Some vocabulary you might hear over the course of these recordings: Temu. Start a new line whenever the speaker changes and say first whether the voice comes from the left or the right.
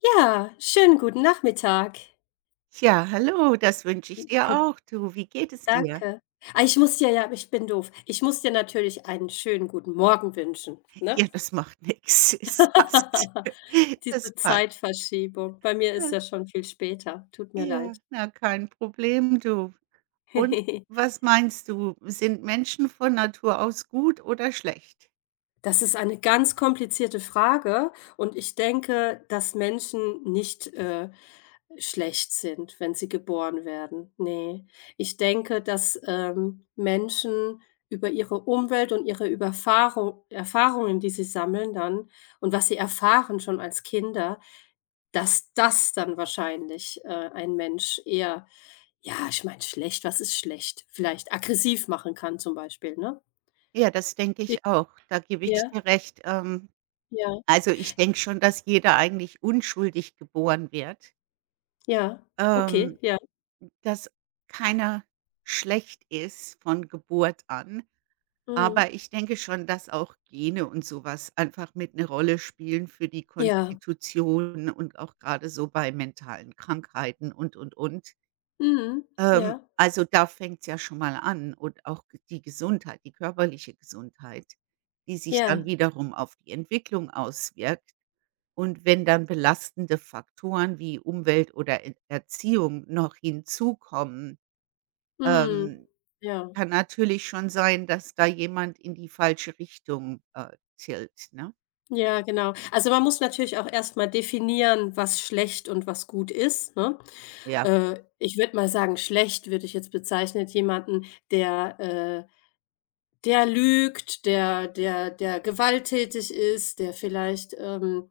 left: Ja, schönen guten Nachmittag.
right: Ja, hallo, das wünsche ich dir auch. Du, wie geht es dir?
left: Danke. Ah, ich bin doof. Ich muss dir natürlich einen schönen guten Morgen wünschen, ne?
right: Ja, das macht nix. Es passt. Das
left: Diese
right: passt.
left: Zeitverschiebung. Bei mir ist
right: Das
left: ja schon viel später. Tut mir
right: Ja,
left: leid.
right: na, kein Problem, du. Und was meinst du, sind Menschen von Natur aus gut oder schlecht?
left: Das ist eine ganz komplizierte Frage, und ich denke, dass Menschen nicht, schlecht sind, wenn sie geboren werden. Ne. Ich denke, dass, Menschen über ihre Umwelt und ihre Überfahrung Erfahrungen, die sie sammeln dann, und was sie erfahren schon als Kinder, dass das dann wahrscheinlich, ein Mensch eher, ja, ich meine, schlecht, was ist schlecht? Vielleicht aggressiv machen kann, zum Beispiel, ne?
right: Ja, das denke
left: Wie,
right: ich auch. Da gebe ich
left: ja,
right: dir recht. Ähm,
left: ja.
right: also, ich denke schon, dass jeder eigentlich unschuldig geboren wird,
left: Ja,
right: ähm,
left: okay, ja.
right: dass keiner schlecht ist von Geburt an.
left: Mhm.
right: Aber ich denke schon, dass auch Gene und sowas einfach mit 'ne Rolle spielen für die
left: Ja.
right: Konstitution und auch grade so bei mentalen Krankheiten und.
left: Mhm.
right: Ähm,
left: Ja.
right: also, da fängt's ja schon mal an und auch g die Gesundheit, die körperliche Gesundheit, die sich dann
left: Ja.
right: wiederum auf die Entwicklung auswirkt. Und wenn dann belastende Faktoren wie Umwelt oder Ent Erziehung noch hinzukommen,
left: Mhm.
right: ähm
left: Ja.
right: kann natürlich schon sein, dass da jemand in die falsche Richtung, tilt, ne?
left: Ja, genau. Also, man muss natürlich auch erst mal definieren, was schlecht und was gut ist, ne?
right: Ja.
left: Ich würde mal sagen, schlecht würde ich jetzt bezeichnen, jemanden, der, der lügt, der gewalttätig ist, der vielleicht,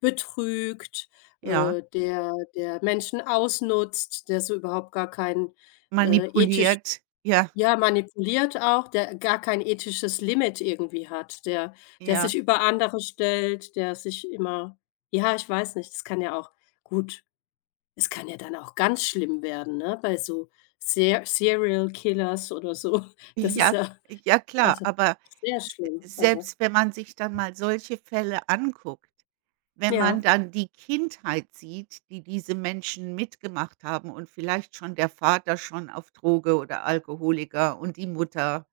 left: betrügt,
right: Ja,
left: der Menschen ausnutzt, der so überhaupt gar keinen, ethisch
right: manipuliert. Ja,
left: ja, manipuliert auch, der gar kein ethisches Limit irgendwie hat, der
right: ja,
left: sich über andere stellt, der sich immer, ja, ich weiß nicht, es kann ja auch gut, es kann ja dann auch ganz schlimm werden, ne, bei so Se Serial Killers oder so. Das ist
right: ja,
left: ja
right: ja klar,
left: also
right: aber
left: sehr
right: s
left: schlimm. Also,
right: selbst wenn man sich dann mal solche Fälle anguckt, wenn man
left: ja,
right: dann die Kindheit sieht, die diese Menschen mitgemacht haben und vielleicht schon der Vater schon auf Droge oder Alkoholiker und die Mutter.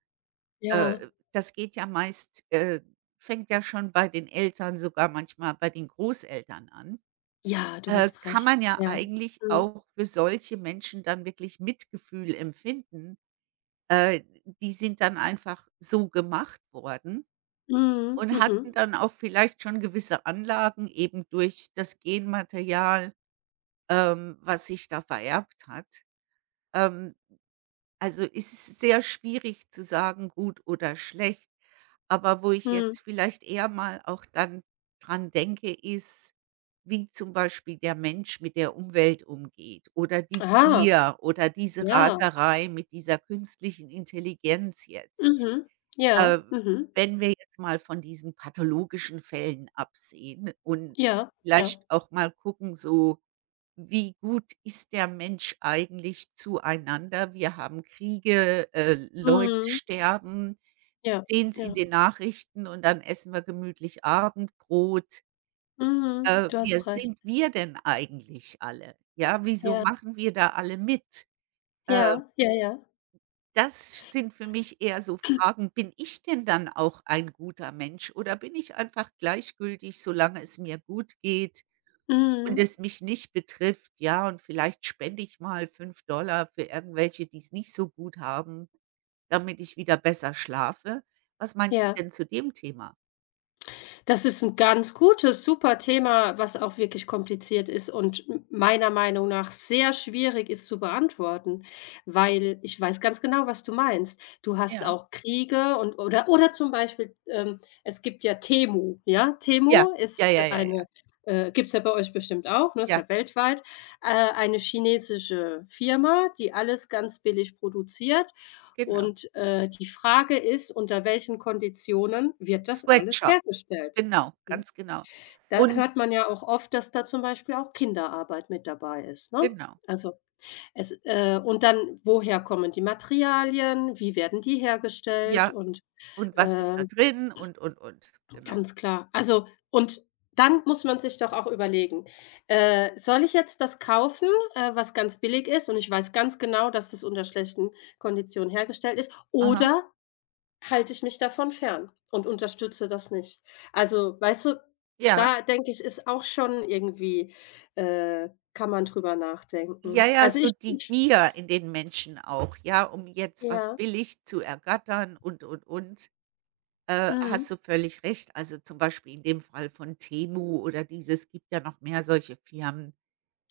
left: ja,
right: Das geht ja meist fängt ja schon bei den Eltern, sogar manchmal bei den Großeltern an.
left: ja, du
right: Äh,
left: hast
right: kann man
left: recht.
right: ja
left: Ja.
right: eigentlich
left: Mhm.
right: auch für solche Menschen dann wirklich Mitgefühl empfinden. Äh, die sind dann einfach so gemacht worden
left: Mhm.
right: und
left: Mhm.
right: hatten dann auch vielleicht schon gewisse Anlagen eben durch das Genmaterial, was sich da vererbt hat. Ähm, Also, ist es sehr schwierig zu sagen, gut oder schlecht. Aber wo ich
left: Mhm.
right: jetzt vielleicht eher mal auch dann dran denke, ist, wie zum Beispiel der Mensch mit der Umwelt umgeht oder die
left: Ah,
right: Gier oder diese
left: ja.
right: Raserei mit dieser künstlichen Intelligenz jetzt.
left: Mhm.
right: Äh,
left: Ja. Mhm.
right: wenn wir jetzt mal von diesen pathologischen Fällen absehen und
left: Ja,
right: vielleicht
left: ja.
right: auch mal gucken, so wie gut ist der Mensch eigentlich zueinander? Wir haben Kriege, Mhm. Leute
left: Mhm.
right: sterben, wir
left: Ja,
right: sehen es in
left: ja.
right: den Nachrichten und dann essen wir gemütlich Abendbrot.
left: Mhm.
right: Mhm. Äh,
left: Du
right: wer
left: hast recht.
right: sind wir denn eigentlich alle? Ja, wieso
left: Ja.
right: machen wir da alle mit? Äh,
left: Ja, ja, ja.
right: das sind für mich eher so Fragen, bin ich denn dann auch ein guter Mensch oder bin ich einfach gleichgültig, solange es mir gut geht? Und
left: Mhm.
right: es mich nicht betrifft, ja, und vielleicht spende ich mal $5 für irgendwelche, die es nicht so gut haben, damit ich wieder besser schlafe. Was meinst du
left: Ja.
right: denn zu dem Thema?
left: Das ist ein ganz gutes, super Thema, was auch wirklich kompliziert ist und m meiner Meinung nach sehr schwierig ist zu beantworten, weil ich weiß ganz genau, was du meinst. Du hast
right: Ja.
left: auch Kriege und, oder zum Beispiel, es gibt ja?
right: Ja,
left: Temu
right: ja,
left: ist
right: ja, ja,
left: eine,
right: ja,
left: gibt's ja bei euch bestimmt auch, ne, ist
right: ja,
left: ja weltweit, eine chinesische Firma, die alles ganz billig produziert,
right: genau.
left: und, die Frage ist, unter welchen Konditionen wird das alles
right: Sweatshop,
left: hergestellt,
right: genau,
left: ne?
right: ganz genau.
left: Da
right: Und
left: hört man ja auch oft, dass da zum Beispiel auch Kinderarbeit mit dabei ist, ne?
right: genau,
left: Also, es und dann, woher kommen die Materialien? Wie werden die hergestellt?
right: ja,
left: Und,
right: und was ist da
left: ähm,
right: drin und, genau.
left: ganz klar. Also, und dann muss man sich doch auch überlegen, soll ich jetzt das kaufen, was ganz billig ist, und ich weiß ganz genau, dass das unter schlechten Konditionen hergestellt ist,
right: Aha,
left: oder halte ich mich davon fern und unterstütze das nicht. Also, weißt du,
right: ja.
left: da denke ich, ist auch schon irgendwie, äh, kann man drüber
right: Ja,
left: nachdenken.
right: ja,
left: Also,
right: so
left: ich
right: die
left: ich
right: Gier in den Menschen auch, ja, um jetzt was
left: ja,
right: billig zu ergattern und. Hast
left: mhm.
right: du völlig recht. Also, zum Beispiel in dem Fall von Temu oder dieses gibt ja noch mehr solche Firmen.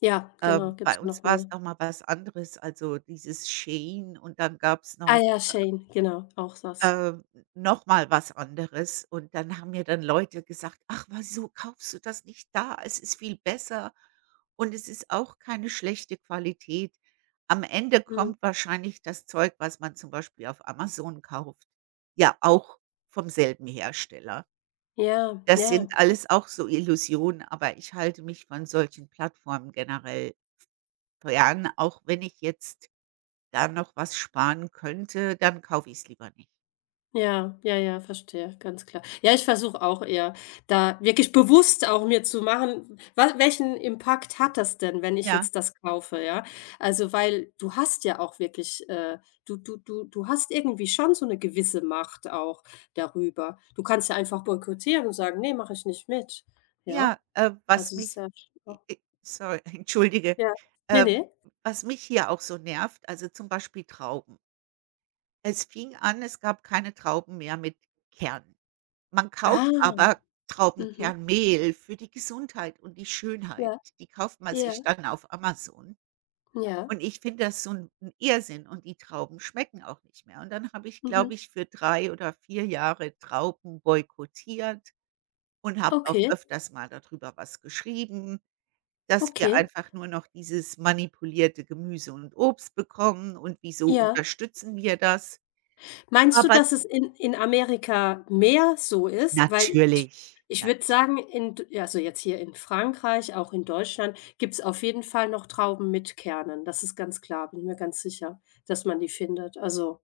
left: Ja, genau,
right: Bei
left: gibt's
right: uns
left: noch
right: war es
left: mehr.
right: noch mal was anderes, also dieses Shein und dann gab es
left: Ah
right: noch,
left: ja, Shane, genau, auch das.
right: äh, noch mal was anderes und dann haben mir dann Leute gesagt: „Ach, wieso kaufst du das nicht da? Es ist viel besser und es ist auch keine schlechte Qualität.“ Am Ende
left: Mhm.
right: kommt wahrscheinlich das Zeug, was man zum Beispiel auf Amazon kauft, ja auch vom selben Hersteller.
left: Ja,
right: Das
left: ja,
right: sind alles auch so Illusionen, aber ich halte mich von solchen Plattformen generell fern. Auch wenn ich jetzt da noch was sparen könnte, dann kaufe ich es lieber nicht.
left: ja, ja, ja, verstehe, ganz klar. Ja, ich versuche auch eher, da wirklich bewusst auch mir zu machen, was welchen Impact hat das denn, wenn ich
right: Ja,
left: jetzt das kaufe, ja? Also, weil du hast ja auch wirklich, du hast irgendwie schon so eine gewisse Macht auch darüber. Du kannst ja einfach boykottieren und sagen: „Nee, mache ich nicht mit.“
right: ja,
left: Ja?
right: was
left: Also, es ist
right: mich
left: ja
right: i
left: auch
right: i sorry, entschuldige.
left: ja. Nee,
right: Äh,
left: nee.
right: was mich hier auch so nervt, also zum Beispiel Trauben. Es fing an, es gab keine Trauben mehr mit Kern. Man kauft
left: Ah,
right: aber
left: mhm.
right: Traubenkernmehl für die Gesundheit und die Schönheit.
left: Ja,
right: Die kauft man
left: ja,
right: sich dann auf Amazon.
left: ja.
right: Und ich finde das so 'n 'n Irrsinn und die Trauben schmecken auch nicht mehr. Und dann habe ich, glaube
left: Mhm.
right: ich, für 3 oder 4 Jahre Trauben boykottiert und habe auch
left: Okay,
right: öfters mal dadrüber was geschrieben, dass wir
left: okay.
right: einfach nur noch dieses manipulierte Gemüse und Obst bekommen und wieso
left: Ja.
right: unterstützen wir das?
left: Meinst du,
right: Aber
left: dass es in Amerika mehr so ist? Weil ich,
right: natürlich, nat
left: würde sagen, in d ja, also jetzt hier in Frankreich, auch in Deutschland, gibt es auf jeden Fall noch Trauben mit Kernen. Das ist ganz klar, bin ich mir ganz sicher, dass man die findet. Also,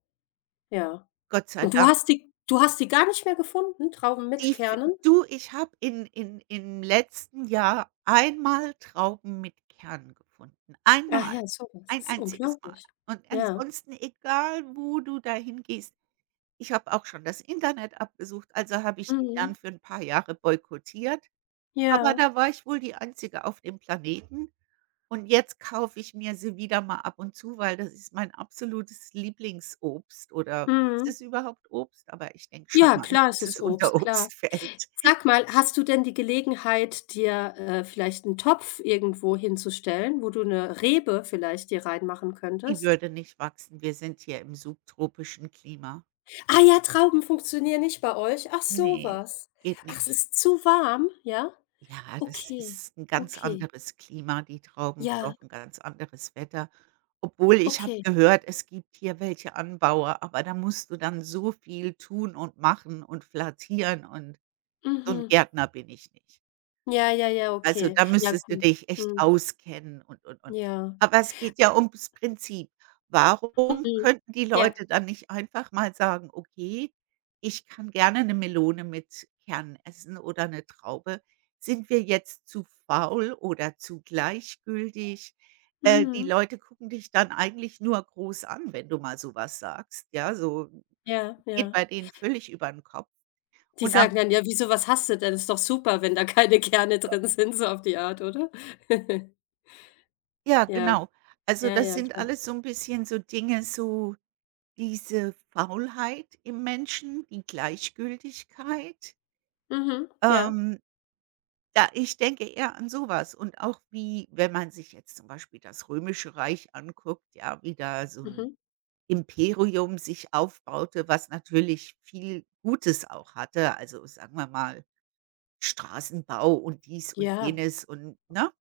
left: ja.
right: Gott sei
left: Und du
right: Dank.
left: hast die, gar nicht mehr gefunden, Trauben
right: Die
left: mit
right: f
left: Kernen?
right: Du, ich habe in im letzten Jahr einmal Trauben mit Kern gefunden.
left: Ach
right: Einmal,
left: ja, so was.
right: ein
left: Ist
right: einziges Mal.
left: unglaublich.
right: Und
left: Ja.
right: ansonsten, egal wo du dahin gehst, ich habe auch schon das Internet abgesucht, also habe ich die dann
left: Mhm.
right: für 'n paar Jahre boykottiert. Aber
left: Ja.
right: da war ich wohl die Einzige auf dem Planeten und jetzt kaufe ich mir sie wieder mal ab und zu, weil das ist mein absolutes Lieblingsobst oder ist
left: Mhm.
right: es überhaupt Obst? Aber ich denke schon
left: Ja,
right: mal,
left: klar, es
right: dass es
left: ist
right: unter
left: Obst, klar.
right: Obst fällt.
left: Sag mal, hast du denn die Gelegenheit, dir, vielleicht 'n Topf irgendwo hinzustellen, wo du 'ne Rebe vielleicht dir reinmachen
right: Die
left: könntest?
right: würde nicht wachsen. Wir sind hier im subtropischen Klima.
left: Ah ja, Trauben funktionieren nicht bei euch. Ach, so
right: Ne.
left: was.
right: Geht
left: Ach, es
right: nicht.
left: ist zu warm, ja?
right: Ja, das
left: Okay,
right: ist 'n ganz
left: okay.
right: anderes Klima. Die Trauben
left: Ja,
right: brauchen ganz anderes Wetter. Obwohl, ich habe
left: okay.
right: gehört, es gibt hier welche Anbauer, aber da musst du dann so viel tun und machen und flattieren und so 'n
left: Mhm.
right: Gärtner bin ich nicht.
left: Ja, ja, ja,
right: Also,
left: okay.
right: da
left: Ja,
right: müsstest du
left: gut.
right: dich echt
left: Mhm.
right: auskennen und.
left: Ja.
right: Aber es geht ja ums Prinzip. Warum
left: Mhm.
right: könnten die
left: Ja.
right: Leute dann nicht einfach mal sagen: „Okay, ich kann gerne 'ne Melone mit Kern essen oder 'ne Traube.“ Sind wir jetzt zu faul oder zu gleichgültig? Die
left: Mhm.
right: Leute gucken dich dann eigentlich nur groß an, wenn du mal so was sagst, ja? So
left: Ja,
right: geht
left: ja.
right: bei denen völlig über 'n Kopf.
left: Die
right: Und am
left: sagen dann: „Ja, wieso, was hast du denn? Ist doch super, wenn da keine Kerne drin sind“, so auf die Art, oder?
right: Ja,
left: Ja,
right: genau. Also,
left: ja,
right: das
left: ja,
right: sind
left: klar.
right: alles so 'n bisschen so Dinge, so diese Faulheit im Menschen, die Gleichgültigkeit,
left: Mhm, ja,
right: ähm, da ich denke eher an sowas und auch wie wenn man sich jetzt zum Beispiel das Römische Reich anguckt, ja, wie da so
left: mhm.
right: ein Imperium sich aufbaute, was natürlich viel Gutes auch hatte. Also, sagen wir mal, Straßenbau und dies und
left: Ja,
right: jenes und ne?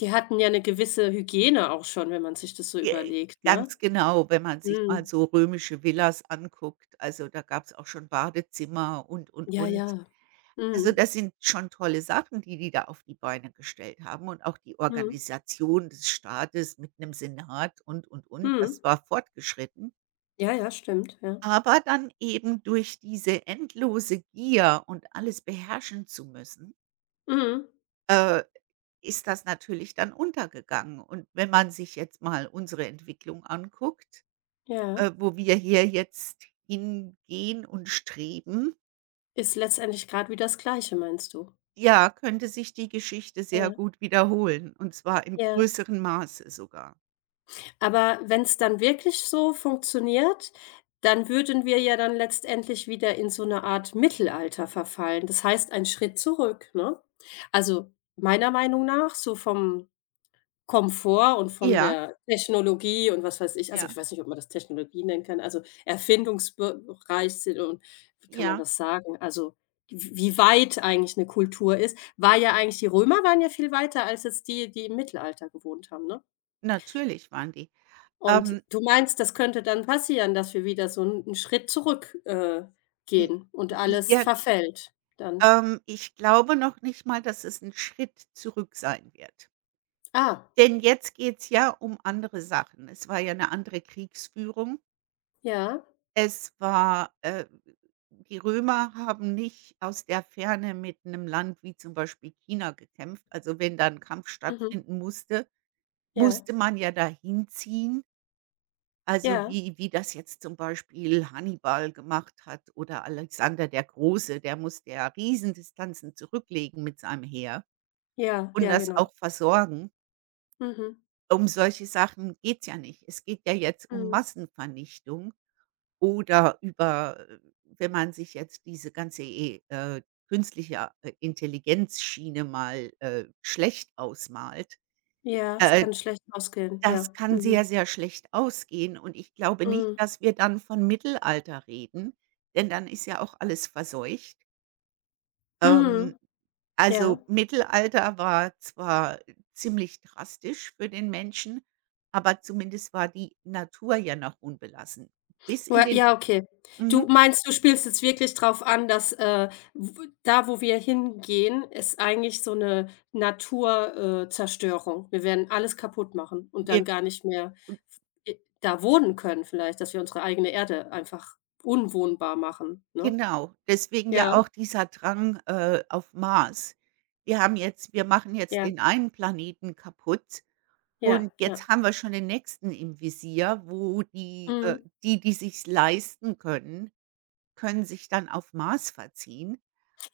left: die hatten ja 'ne gewisse Hygiene auch schon, wenn man sich das so
right: Ge
left: überlegt, ne?
right: ganz genau, wenn man sich mal
left: Mhm.
right: so römische Villas anguckt, also, da gab es auch schon Badezimmer und, und,
left: Ja,
right: und.
left: ja.
right: Also,
left: Mhm,
right: das sind schon tolle Sachen, die die da auf die Beine gestellt haben und auch die
left: mhm,
right: Organisation des Staates mit 'nem Senat und.
left: mhm.
right: Das war fortgeschritten.
left: Ja, ja, stimmt, ja.
right: Aber dann eben durch diese endlose Gier und alles beherrschen zu müssen,
left: Mhm,
right: äh, ist das natürlich dann untergegangen. Und wenn man sich jetzt mal unsere Entwicklung anguckt,
left: ja.
right: wo wir hier jetzt hingehen und streben.
left: Ist letztendlich grad wie das Gleiche, meinst du?
right: Ja, könnte sich die Geschichte sehr
left: Ja,
right: gut wiederholen und zwar im
left: ja.
right: größeren Maße sogar.
left: Aber wenn's dann wirklich so funktioniert, dann würden wir ja dann letztendlich wieder in so 'ne Art Mittelalter verfallen. Das heißt, ein Schritt zurück, ne? Also, meiner Meinung nach, so vom Komfort und von
right: Ja,
left: der Technologie und was weiß ich. Also, ich
right: ja,
left: weiß nicht, ob man das Technologie nennen kann. Also, erfindungsbereich sind und wie kann man
right: ja,
left: das sagen? Also, w wie weit eigentlich eine Kultur ist, war ja eigentlich, die Römer waren ja viel weiter als jetzt die, die im Mittelalter gewohnt haben, ne?
right: natürlich waren die.
left: Und
right: Ähm,
left: du meinst, das könnte dann passieren, dass wir wieder so 'n Schritt zurück,
right: hm,
left: gehen und alles
right: ja,
left: verfällt dann?
right: ähm, ich glaube noch nicht mal, dass es ein Schritt zurück sein wird.
left: Ah,
right: Denn jetzt geht's ja um andere Sachen. Es war ja eine andere Kriegsführung.
left: ja,
right: Es war, die Römer haben nicht aus der Ferne mit einem Land wie zum Beispiel China gekämpft. Also, wenn da 'n Kampf
left: mhm,
right: stattfinden musste,
left: ja,
right: musste man ja dahin ziehen, also
left: ja,
right: wie das jetzt zum Beispiel Hannibal gemacht hat oder Alexander der Große, der musste ja Riesendistanzen zurücklegen mit seinem Heer
left: ja,
right: und
left: ja,
right: das
left: genau.
right: auch versorgen.
left: Mhm,
right: Um solche Sachen geht's ja nicht. Es geht ja jetzt um
left: mhm.
right: Massenvernichtung oder über, wenn man sich jetzt diese ganze e künstliche, Intelligenzschiene mal, schlecht ausmalt.
left: Ja, es
right: Äh
left: kann schlecht ausgehen,
right: Das
left: ja.
right: kann sehr,
left: Mhm.
right: sehr schlecht ausgehen und ich glaube nicht,
left: Mhm.
right: dass wir dann von Mittelalter reden, denn dann ist ja auch alles verseucht. Ähm,
left: Mhm. Ja.
right: also, Mittelalter war zwar ziemlich drastisch für den Menschen, aber zumindest war die Natur ja noch unbelassen. Bis in
left: Ja,
right: den
left: ja, okay.
right: mhm,
left: Du meinst, du spielst jetzt wirklich drauf an, dass, w da, wo wir hingehen, ist eigentlich so eine Naturzerstörung, Zerstörung. Wir werden alles kaputt machen und
right: wir
left: dann gar nicht mehr f e da wohnen können vielleicht, dass wir unsere eigene Erde einfach unwohnbar machen, ne?
right: genau, deswegen ja
left: Ja,
right: auch dieser Drang, auf Mars. Wir machen jetzt
left: ja,
right: den einen Planeten kaputt.
left: ja,
right: Und
left: ja.
right: jetzt haben wir schon den nächsten im Visier, wo
left: Mhm.
right: die, die sich's leisten können, können sich dann auf Mars verziehen.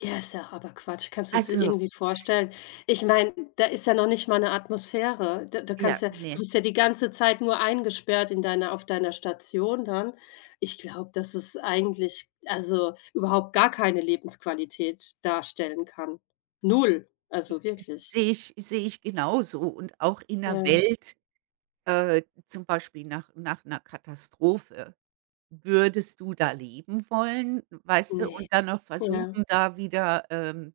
left: Ja, ist ja auch aber Quatsch. Kannst du es
right: Also,
left: irgendwie vorstellen? Ich meine, da ist ja noch nicht mal eine Atmosphäre. Da
right: ja,
left: kannst ja, du
right: ne,
left: bist ja die ganze Zeit nur eingesperrt in deiner, auf deiner Station dann. Ich glaube, dass es eigentlich, also, überhaupt gar keine Lebensqualität darstellen kann. Null,
right: i
left: also
right: i
left: wirklich.
right: sehe ich genauso und auch in der
left: Ja.
right: Welt, zum Beispiel nach einer Katastrophe. Würdest du da leben wollen, weißt du,
left: Ne.
right: und dann noch
left: Ja.
right: versuchen, da wieder,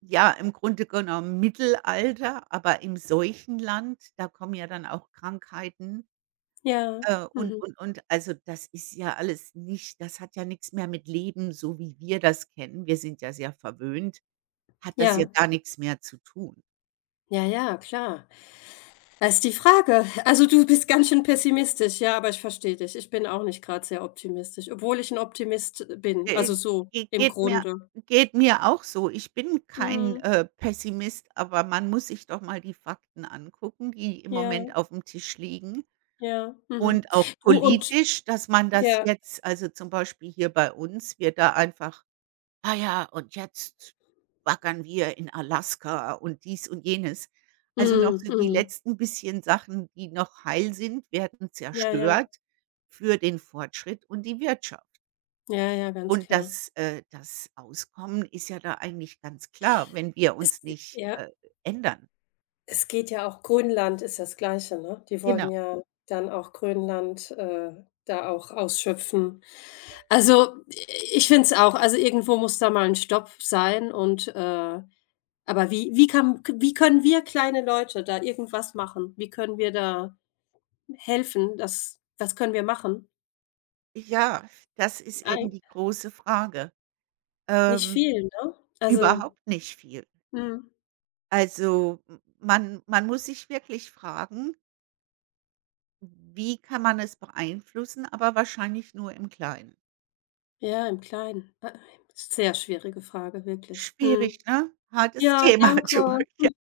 right: ja, im Grunde genommen Mittelalter, aber im Seuchenland, da kommen ja dann auch Krankheiten.
left: Ja.
right: Äh, und
left: Mhm.
right: und und also, das ist ja alles nicht, das hat ja nichts mehr mit Leben, so wie wir das kennen, wir sind ja sehr verwöhnt, hat das ja
left: Ja.
right: gar nichts mehr zu tun.
left: Ja, ja, klar. Das ist die Frage. Also, du bist ganz schön pessimistisch, ja, aber ich verstehe dich. Ich bin auch nicht gerade sehr optimistisch, obwohl ich ein Optimist bin, also
right: Äh,
left: so
right: ge
left: im
right: geht mir
left: Grunde.
right: geht mir auch so. Ich bin kein,
left: Mhm.
right: äh, Pessimist, aber man muss sich doch mal die Fakten angucken, die im
left: Ja,
right: Moment auf dem Tisch liegen
left: ja, mhm.
right: und auch
left: Du und,
right: politisch, dass man das
left: ja,
right: jetzt also, zum Beispiel hier bei uns, wir da einfach. Ah ja, und jetzt baggern wir in Alaska und dies und jenes. Also, noch
left: mhm,
right: so die
left: mhm.
right: letzten bisschen Sachen, die noch heil sind, werden
left: Ja, ja,
right: zerstört für den Fortschritt und die Wirtschaft.
left: ja, ja, ganz
right: Und
left: klar.
right: das, das Auskommen ist ja da eigentlich ganz klar, wenn wir
left: Es
right: uns nicht,
left: ja,
right: ändern.
left: es geht ja auch, Grönland ist das Gleiche, ne? Die
right: Genau.
left: wollen ja dann auch Grönland, da auch ausschöpfen. Also, i ich finde es auch, also, irgendwo muss da mal ein Stopp sein, und, aber wie kann, wie können wir kleine Leute da irgendwas machen? Wie können wir da helfen? Das, was können wir machen?
right: Ja, das ist eben
left: Ei
right: die große Frage.
left: nicht
right: Ähm,
left: viel, ne? Also,
right: überhaupt nicht viel.
left: mhm,
right: Also, m man man muss sich wirklich fragen. Wie kann man es beeinflussen? Aber wahrscheinlich nur im Kleinen.
left: ja, im Kleinen. Sehr schwierige Frage, wirklich.
right: Schwierig,
left: Mhm.
right: ne? Hartes
left: Ja,
right: Thema,
left: danke.
right: du.